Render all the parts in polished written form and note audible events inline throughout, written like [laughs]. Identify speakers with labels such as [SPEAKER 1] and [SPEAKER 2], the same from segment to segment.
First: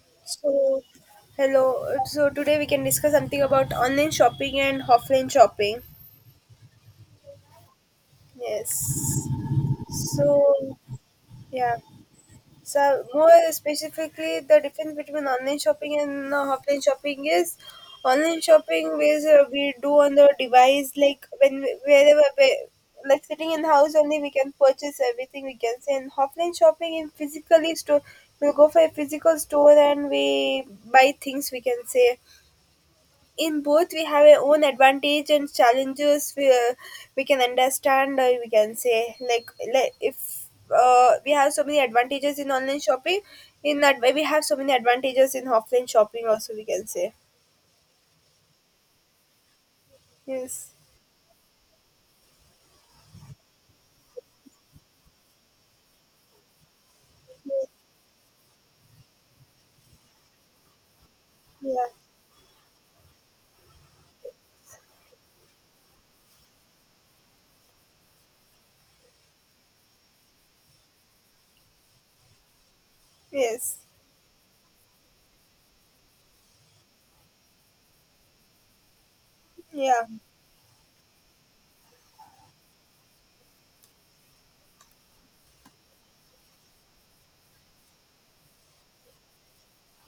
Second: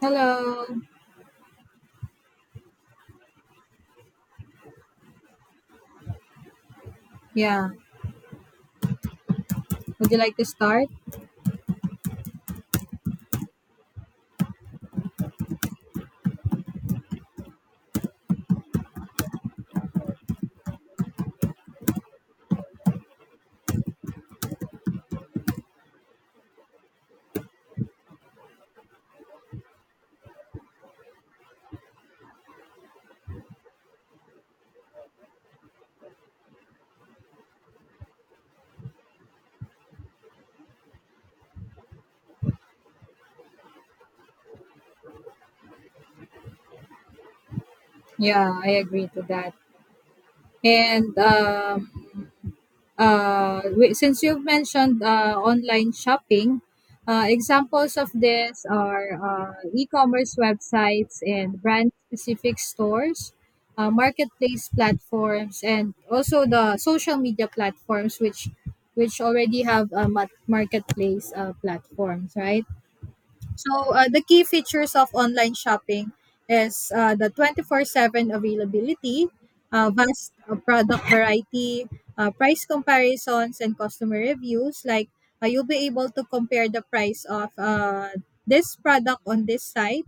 [SPEAKER 1] Hello.
[SPEAKER 2] So, hello. So today we can discuss something about online shopping and offline shopping.
[SPEAKER 1] Yeah.
[SPEAKER 2] Yes.
[SPEAKER 1] Would you like to
[SPEAKER 2] So,
[SPEAKER 1] start?
[SPEAKER 2] yeah. So more specifically, the difference between online shopping and offline shopping is online shopping is we do on the device like wherever we, like sitting in house only we can purchase everything we can say, and offline shopping in physically store we go for a physical store and we buy things we can say. In both we have our own advantage and challenges we can understand we can say like, if we have so many advantages in online shopping. In that way we have so many advantages in offline shopping also we can say.
[SPEAKER 1] Yeah, I agree to that.
[SPEAKER 2] Yes.
[SPEAKER 1] And Since you've mentioned online shopping, examples of this are e-commerce websites and
[SPEAKER 2] Yeah.
[SPEAKER 1] brand-specific stores, marketplace platforms, and also the social media platforms, which already have a marketplace platforms, right?
[SPEAKER 2] Yes.
[SPEAKER 1] So, the key features of online shopping is the 24/7 availability,
[SPEAKER 2] Yeah.
[SPEAKER 1] vast product variety, price comparisons, and customer reviews. You'll be able to compare the price of this product on this site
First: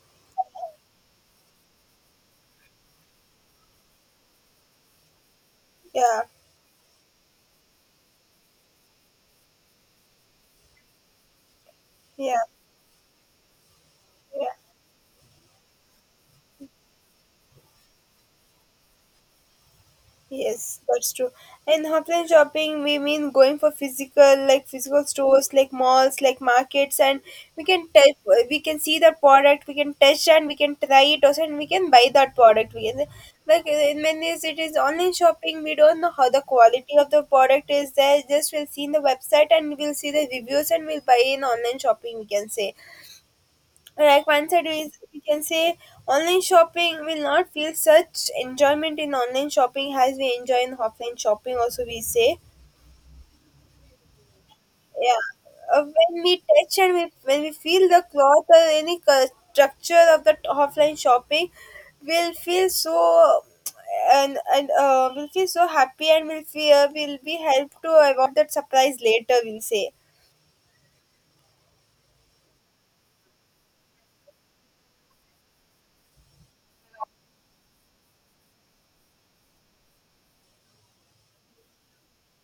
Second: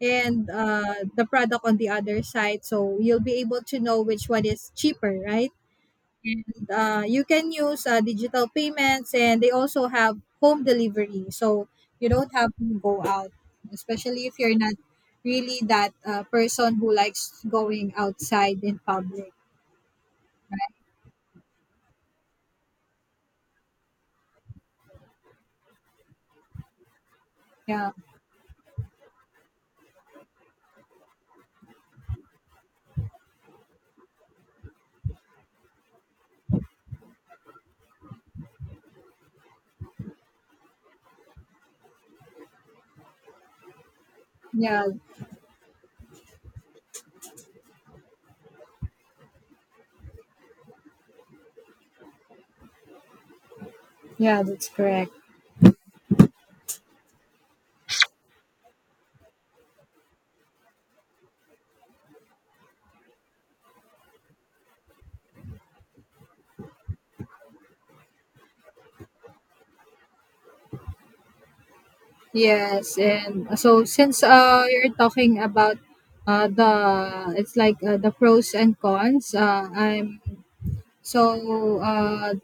[SPEAKER 1] and the product on the other side. So, you'll be able to know which one is cheaper, right?
[SPEAKER 2] Yeah.
[SPEAKER 1] And you can use digital payments, and they also have home delivery, so you don't
[SPEAKER 2] Yeah.
[SPEAKER 1] have to go out, especially if
[SPEAKER 2] Yeah.
[SPEAKER 1] you're not really that person who likes going outside in public.
[SPEAKER 2] Yes, that's true. And offline shopping, we mean going for physical, like physical stores, like malls, like markets, and we can
[SPEAKER 1] Yeah,
[SPEAKER 2] touch, we can see the product, we can touch and we can try it also, and we can buy that product. We can, like in many ways, it is online shopping. We don't know how the quality of the product is there. Just we'll see in the website and we'll see the reviews and we'll buy in online shopping. We can say like one side
[SPEAKER 1] yeah,
[SPEAKER 2] is we can say online shopping will not feel such enjoyment in online shopping as we enjoy in offline shopping. Also, we say,
[SPEAKER 1] yeah, that's correct.
[SPEAKER 2] yeah. When we touch and we, when we feel the cloth or any structure of the offline shopping, we'll feel so, and we'll feel so happy and we'll feel we'll be helped to avoid that surprise later. We'll say.
[SPEAKER 1] Yes, and so since you're talking about the it's like the pros and cons, So, uh,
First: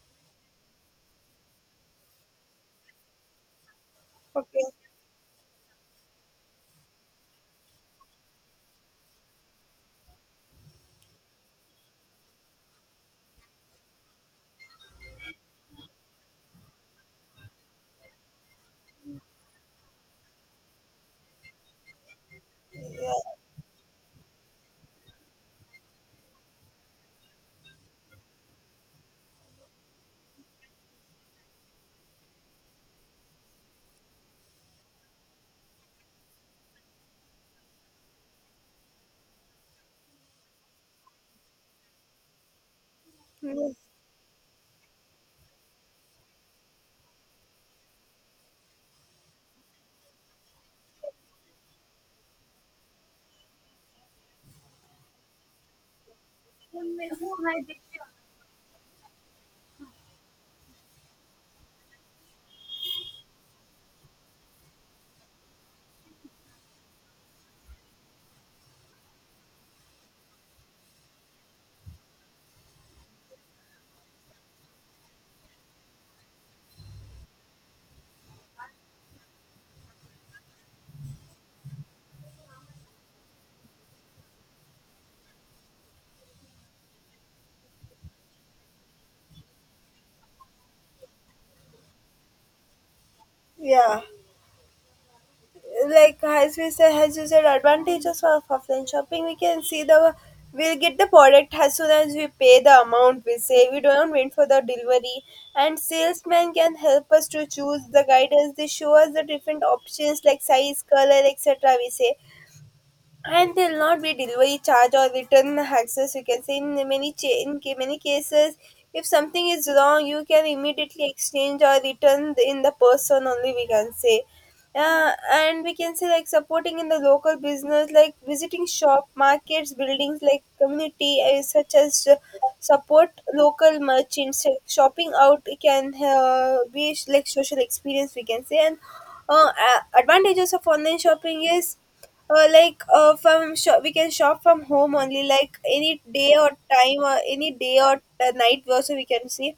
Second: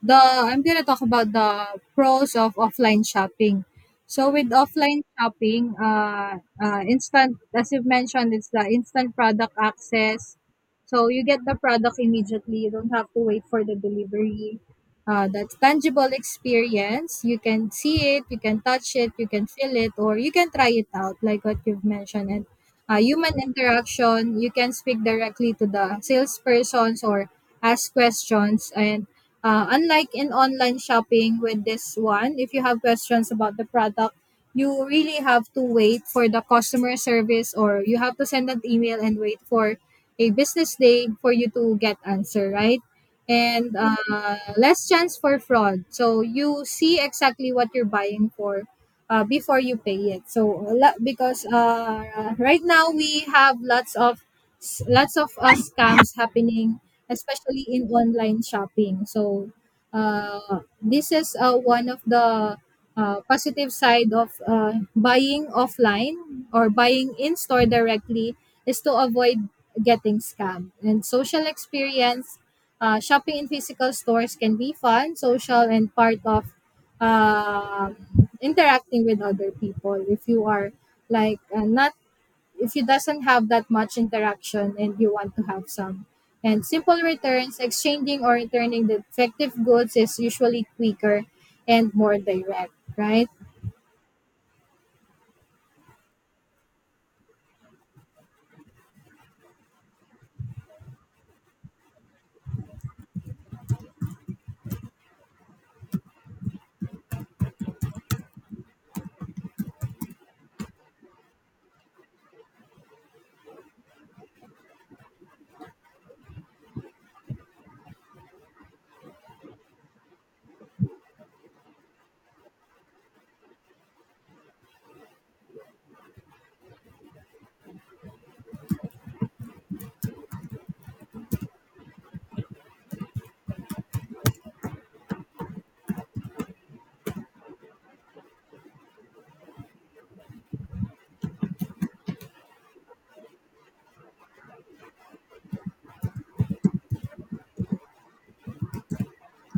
[SPEAKER 1] the I'm gonna talk about the pros of offline shopping. So with
[SPEAKER 2] Okay.
[SPEAKER 1] offline shopping, instant as you've mentioned, it's the instant product access. So you get the product immediately. You don't have to wait for the delivery. That's tangible experience. You can see it, you can touch it, you can feel it, or you can try it out, like what you've mentioned. And human interaction, you can speak directly to the salespersons or ask questions. And unlike in online shopping, with this one, if you have questions about the product, you really have to wait for the customer service, or you have to send an email and wait for a business day for you to get answer, right?
[SPEAKER 2] Mm.
[SPEAKER 1] And less chance for fraud, so you see exactly what you're buying for before you pay it. Because right now we have lots of scams happening, especially in online shopping. So this is one of the positive side of buying offline or buying in store directly is to avoid getting scammed. And social experience, shopping in physical stores can be fun, social, and part of um interacting with other people. If you are like not if you doesn't have that much interaction and you want to have some. And simple returns, exchanging or returning the defective goods, is usually quicker and more direct, right?
[SPEAKER 2] Yeah. Like as we said, as you said, advantages of offline shopping we can see the, we'll get the product as soon as we pay the amount, we say we don't wait for the delivery, and salesman can help us to choose the guidance, they show us the different options like size, color, etc., we say. And there'll not be delivery charge or return access, you can say in many many cases, if something is wrong you can immediately exchange or return in the person only we can say. And we can say like supporting in the local business, like visiting shop markets buildings like community, such as support local merchants, like shopping out can be like social experience we can say. And advantages of online shopping is like from shop, we can shop from home only like any day or time, or any day or the night also we can see.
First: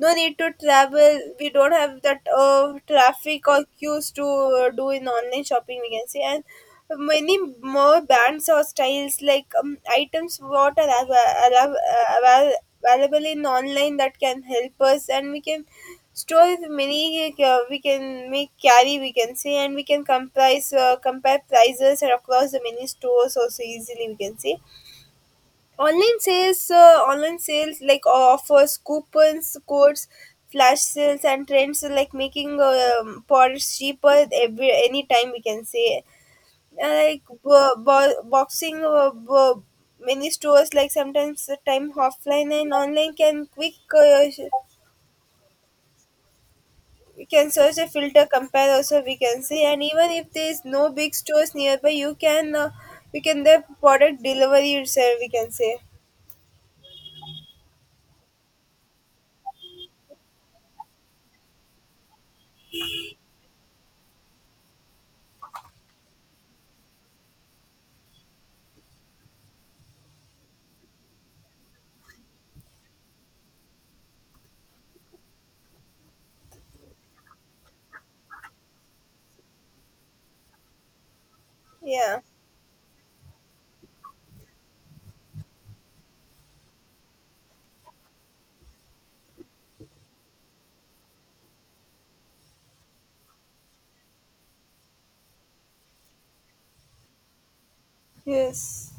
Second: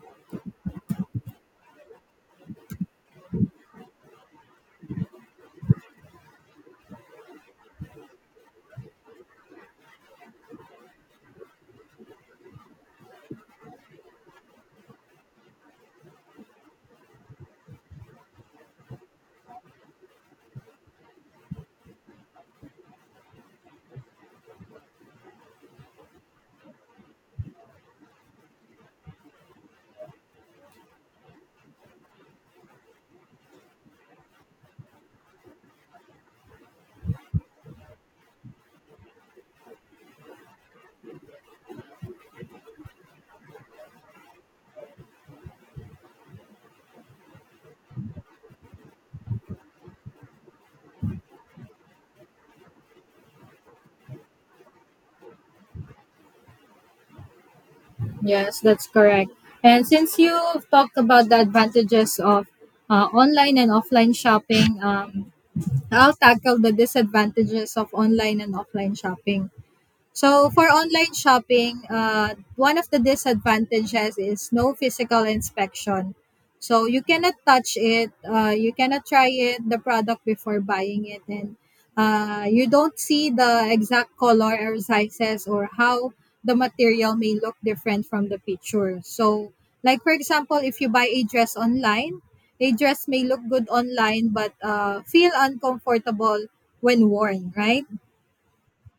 [SPEAKER 2] No need to travel, we don't have that traffic or queues to do in online shopping we can say. And many more brands or styles like items what are av- available in online that can help us, and we can store with many, we can make carry we can say, and we can comprise, compare prices across the many stores also easily we can say. Online sales like offers, coupons codes, flash sales and trends are like making products cheaper every any time we can say. Like boxing, many stores like sometimes the time offline and online can quick, uh, sh- you can search a filter compare also we can see, and even if there is no big stores nearby you can, we can the product delivery itself we can say.
[SPEAKER 1] Yes, that's correct. And since you talked about the advantages of online and offline shopping, I'll tackle the disadvantages of online and offline shopping. So for online shopping, one of the disadvantages is no physical inspection. So you cannot touch it, you cannot try it, the product before buying it. And
[SPEAKER 2] Yeah.
[SPEAKER 1] you don't see the exact color or sizes, or how the material may look different from the picture. So, like for example, if you buy a dress online, a dress may look good online but feel uncomfortable when worn, right?
[SPEAKER 2] Yes.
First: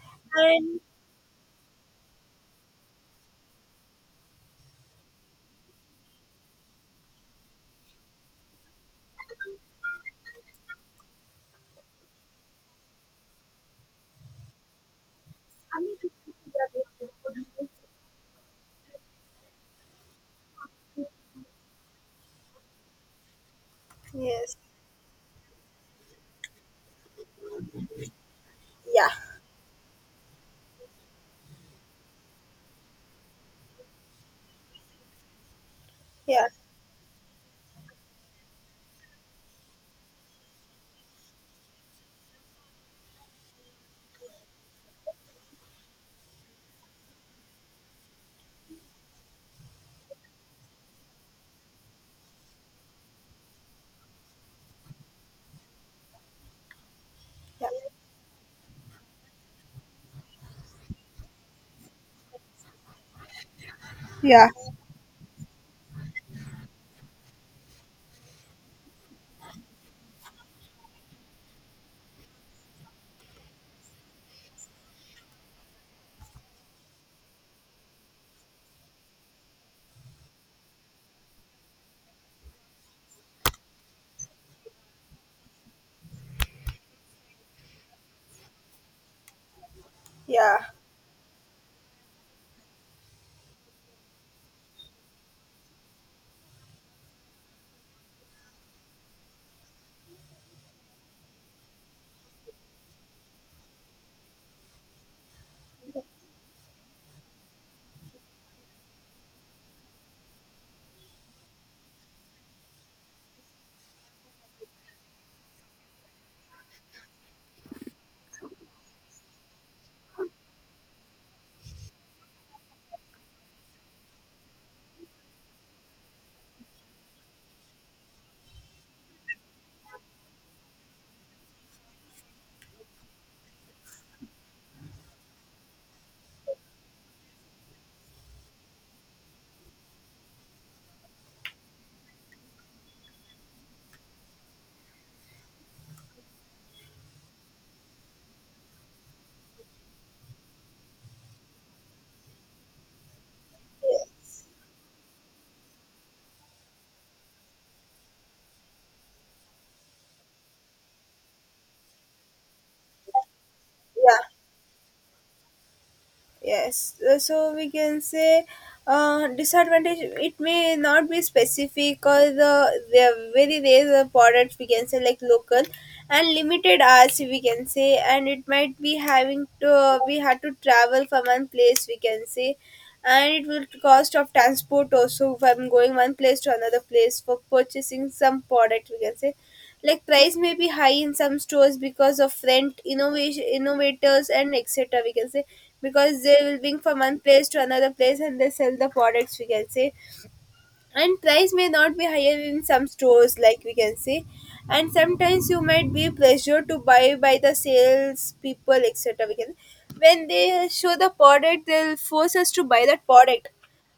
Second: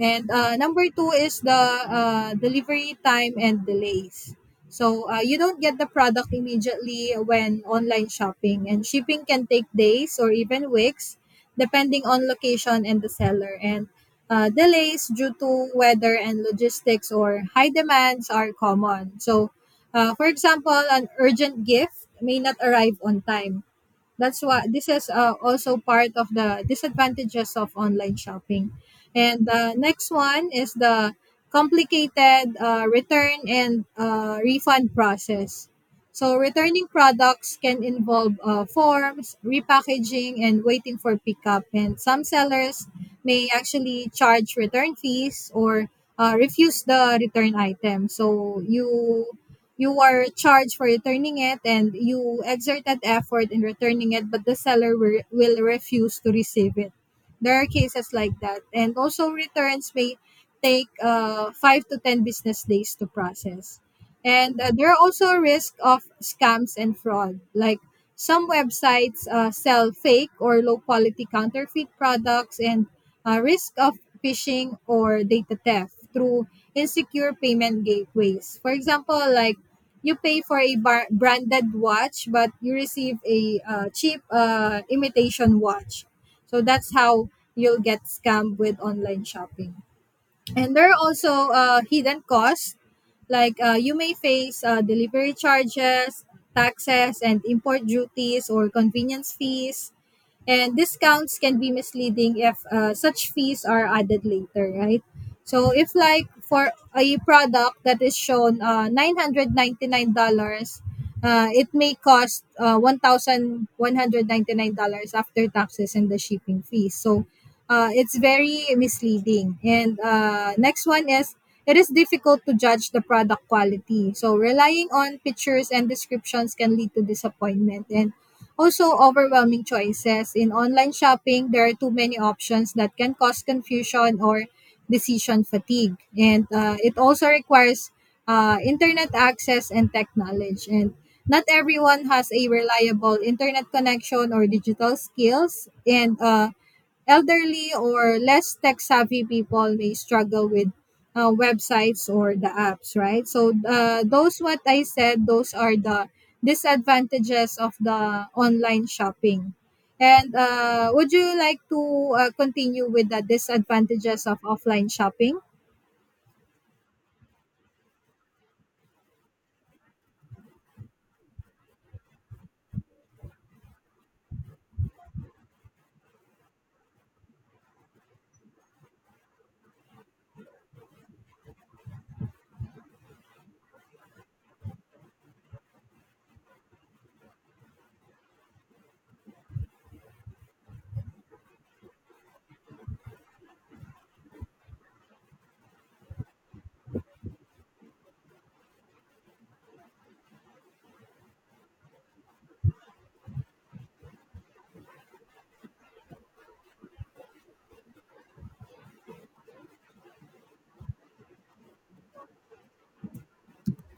[SPEAKER 1] And
[SPEAKER 2] And
[SPEAKER 1] number two is the delivery time and delays. So you don't get the product immediately when online shopping, and shipping can take days or even weeks, depending on location and the seller. And delays due to weather and logistics or high demands are common. So, for example, an urgent gift may not arrive on time. That's
[SPEAKER 2] yes.
[SPEAKER 1] why this is also part of the disadvantages of online shopping.
[SPEAKER 2] Yeah.
[SPEAKER 1] And the next one is the complicated return and refund process. So
[SPEAKER 2] Yeah.
[SPEAKER 1] returning products can involve forms, repackaging, and waiting for pickup. And some sellers may actually charge return fees or refuse the return item. So you are charged for returning it, and you exerted effort in returning it, but the seller will refuse to receive it. There are
[SPEAKER 2] Yeah.
[SPEAKER 1] cases like that. And also returns may take 5 to 10 business days to process.
[SPEAKER 2] Yeah.
[SPEAKER 1] And there are also a risk of scams and fraud, like some websites sell fake or low quality counterfeit products, and risk of phishing or data theft through insecure payment gateways. For example, like you pay for a branded watch, but you receive a cheap imitation watch. So that's how you'll get scammed with online shopping.
[SPEAKER 2] yeah
[SPEAKER 1] And there are also hidden costs, like you may face delivery charges, taxes, and import duties or convenience fees. And discounts can be misleading if such fees are added later, right? So if like for a product that is shown $999, it may cost $1,199 after taxes and the shipping fees. So it's very misleading. And next one is it is difficult to judge the product quality. So relying on pictures and descriptions can lead to disappointment. And also overwhelming choices. In online shopping, there are too many options that can cause confusion or decision fatigue. And it also requires internet access and tech knowledge. And not everyone has a reliable internet connection or digital skills. And elderly or less tech savvy people may struggle with websites or the apps, right? So those
[SPEAKER 2] yes
[SPEAKER 1] what I said, those are the disadvantages of the online shopping. And would you like to continue with the
[SPEAKER 2] yeah.
[SPEAKER 1] disadvantages of offline shopping?
[SPEAKER 2] Yes, so we can say disadvantage. It may not be specific, or there are very rare the products we can say like local and limited hours we can say, and it might be having to, we had to travel from one place we can say, and it will cost of transport also from going one place to another place for purchasing some product we can say. Like price may be high in some stores because of rent innovation innovators and etc we can say, because they will bring from one place to another place and they sell the products we can say. And price may not be higher in some stores like we can say. And sometimes you might be pressured to buy by the sales people etc, we can, when they show the product they'll force us to buy that product.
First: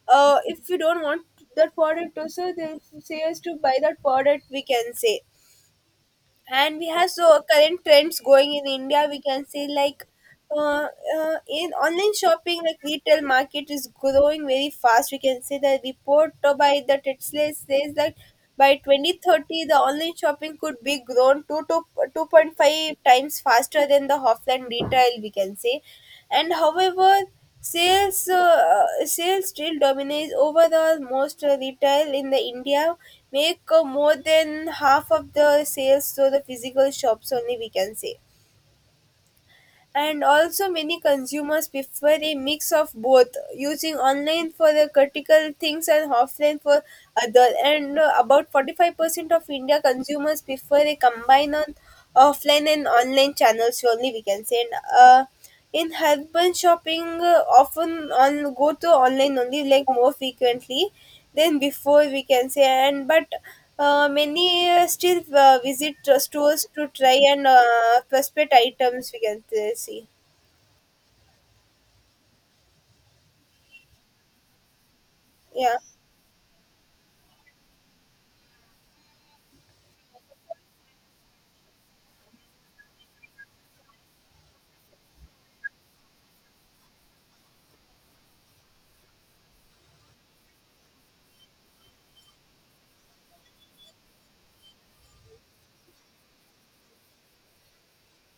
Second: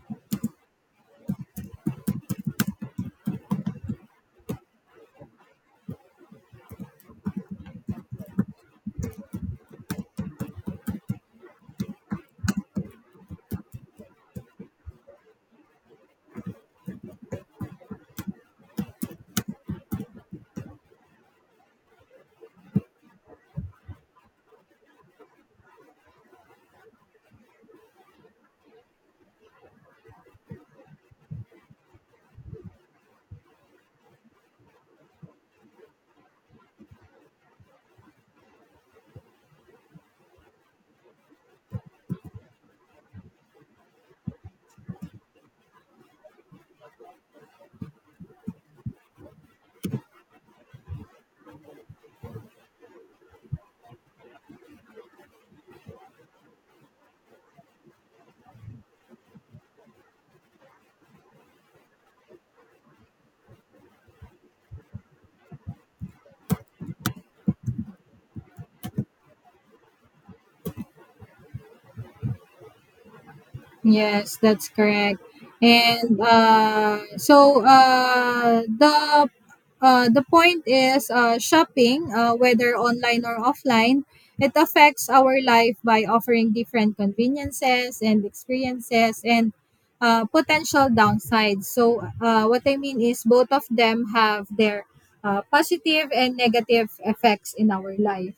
[SPEAKER 2] If you don't want that product also they'll say us to buy that product we can say. And we have so current trends going in India we can say, like uh, in online shopping like retail market is growing very fast we can say. The report by the Tetzler says that by 2030 the online shopping could be grown 2 to 2.5 times faster than the offline retail we can say. And however, sales still dominates overall most retail in the India, make more than half of the sales to the physical shops only we can say. And also many consumers prefer a mix of both, using online for the critical things and offline for other, and about 45% of India consumers prefer a combine on offline and online channels only we can say. And in urban shopping, often on go to online only, like more frequently than before, we can say. And but many still visit stores to try and prospect items. We can see.
[SPEAKER 1] Yes, that's correct.
[SPEAKER 2] Yeah.
[SPEAKER 1] And so the point is shopping, whether online or offline, it affects our life by offering different conveniences and experiences, and potential downsides. So what I mean is both of them have their positive and negative effects in our life.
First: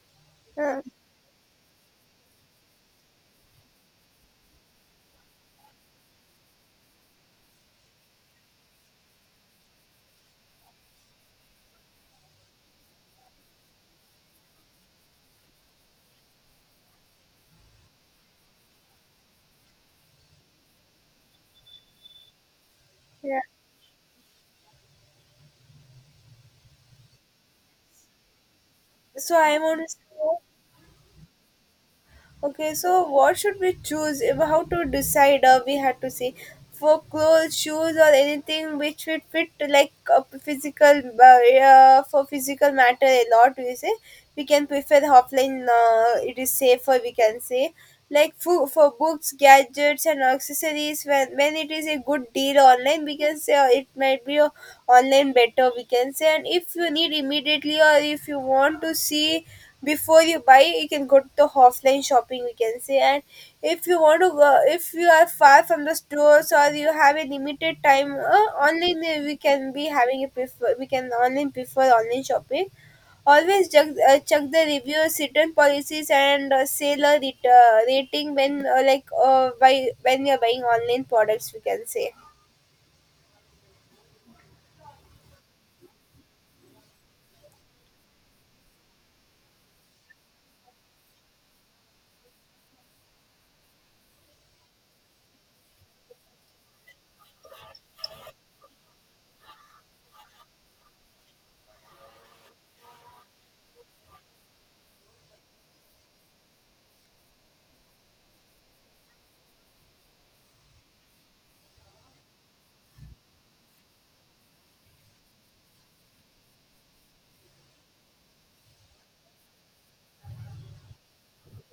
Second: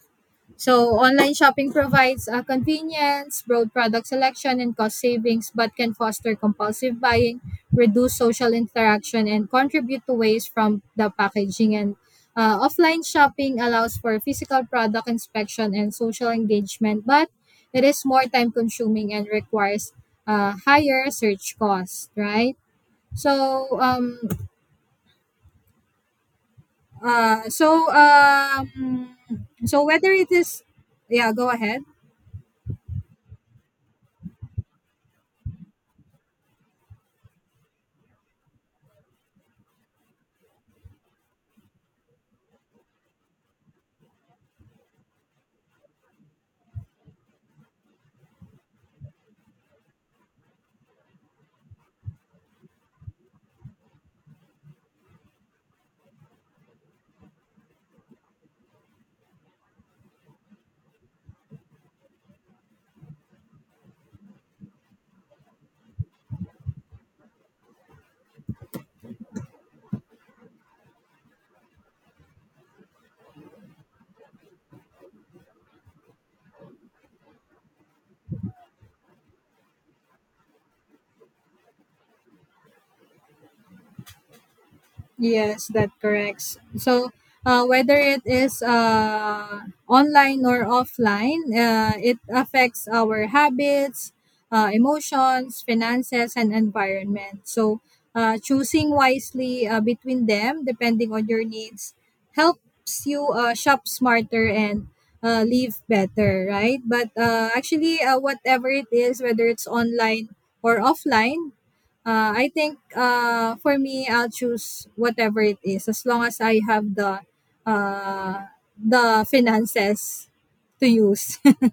[SPEAKER 2] Uh,
[SPEAKER 1] So online shopping provides convenience, broad product selection, and cost savings, but can foster compulsive buying, reduce social interaction, and contribute to waste from the packaging. And offline shopping allows for physical product inspection and social engagement, but it is more time consuming and requires higher search cost, right?
[SPEAKER 2] yeah.
[SPEAKER 1] So um uh so um
[SPEAKER 2] So I
[SPEAKER 1] so
[SPEAKER 2] want to say,
[SPEAKER 1] whether it is, yeah, go ahead.
[SPEAKER 2] okay, so what should we choose? How to decide? We had to see for clothes, shoes, or anything which would fit, like a physical, yeah, for physical matter a lot. We say we can prefer offline. It is safer. We can say, like for books, gadgets, and accessories. When it is a good deal online, we can say it might be, online better. We can say, and if you need immediately or if you want to see before you buy, you can go to the offline shopping we can say. And if you want to go, if you are far from the stores or you have a limited time, online, we can be having a prefer, we can online prefer online shopping. Always check, check the reviews, return policies and seller, rating when, like by, when you're buying online products we can say.
[SPEAKER 1] Yes, that corrects. So, whether it is online or offline, it affects our habits, emotions, finances, and environment. So, choosing wisely between them, depending on your needs, helps you shop smarter and live better, right? But actually, whatever it is, whether it's online or offline, I think for me, I'll choose whatever it is as long as I have uh, the finances to use. [laughs]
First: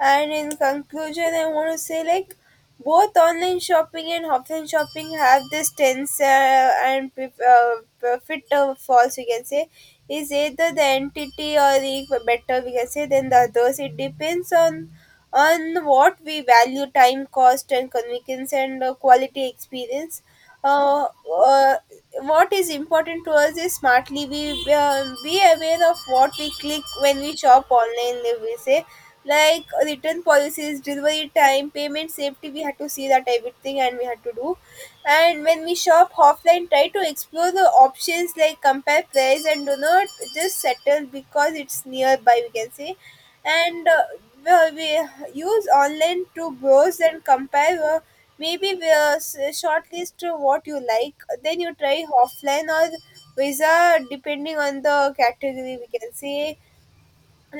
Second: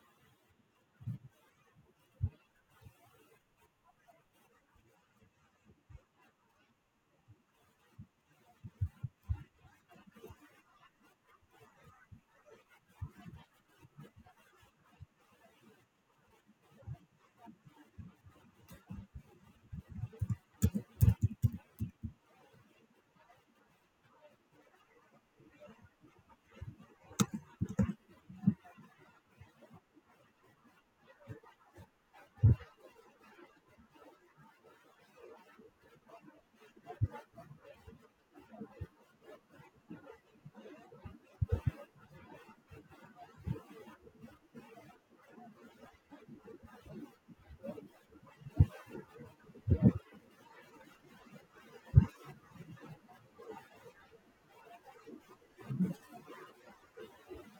[SPEAKER 2] And in conclusion, I want to say like both online shopping and offline shopping have this tense, and profit or false we can say, is either the entity or the better we can say than the others. It depends on what we value: time, cost, and convenience and quality experience. Uh, uh, what is important to us is smartly we be aware of what we click when we shop online, we say, like return policies, delivery time, payment safety, we had to see that everything and we had to do. And when we shop offline try to explore the options like compare price, and do not just settle because it's nearby we can say. And well, we use online to browse and compare, maybe we shortlist to what you like, then you try offline or visa depending on the category we can say.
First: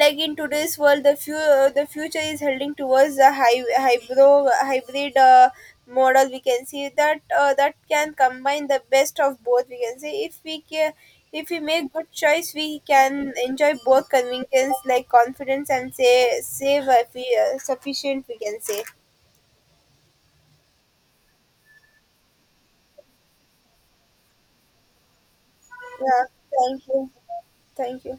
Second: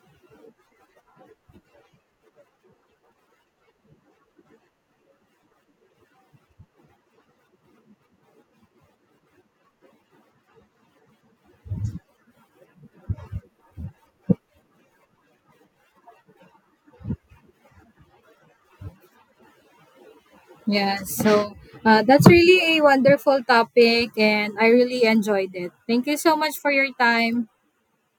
[SPEAKER 2] Like in today's world, the future is heading towards the high hybrid model we can see that that can combine the best of both we can say. If we make good choice we can enjoy both convenience, like confidence and say save, sufficient we can say.
[SPEAKER 1] Yeah, so that's really a wonderful topic, and I really enjoyed it. Thank you
[SPEAKER 2] Yeah.
[SPEAKER 1] so much for
[SPEAKER 2] Thank
[SPEAKER 1] your
[SPEAKER 2] you.
[SPEAKER 1] time.
[SPEAKER 2] Thank you.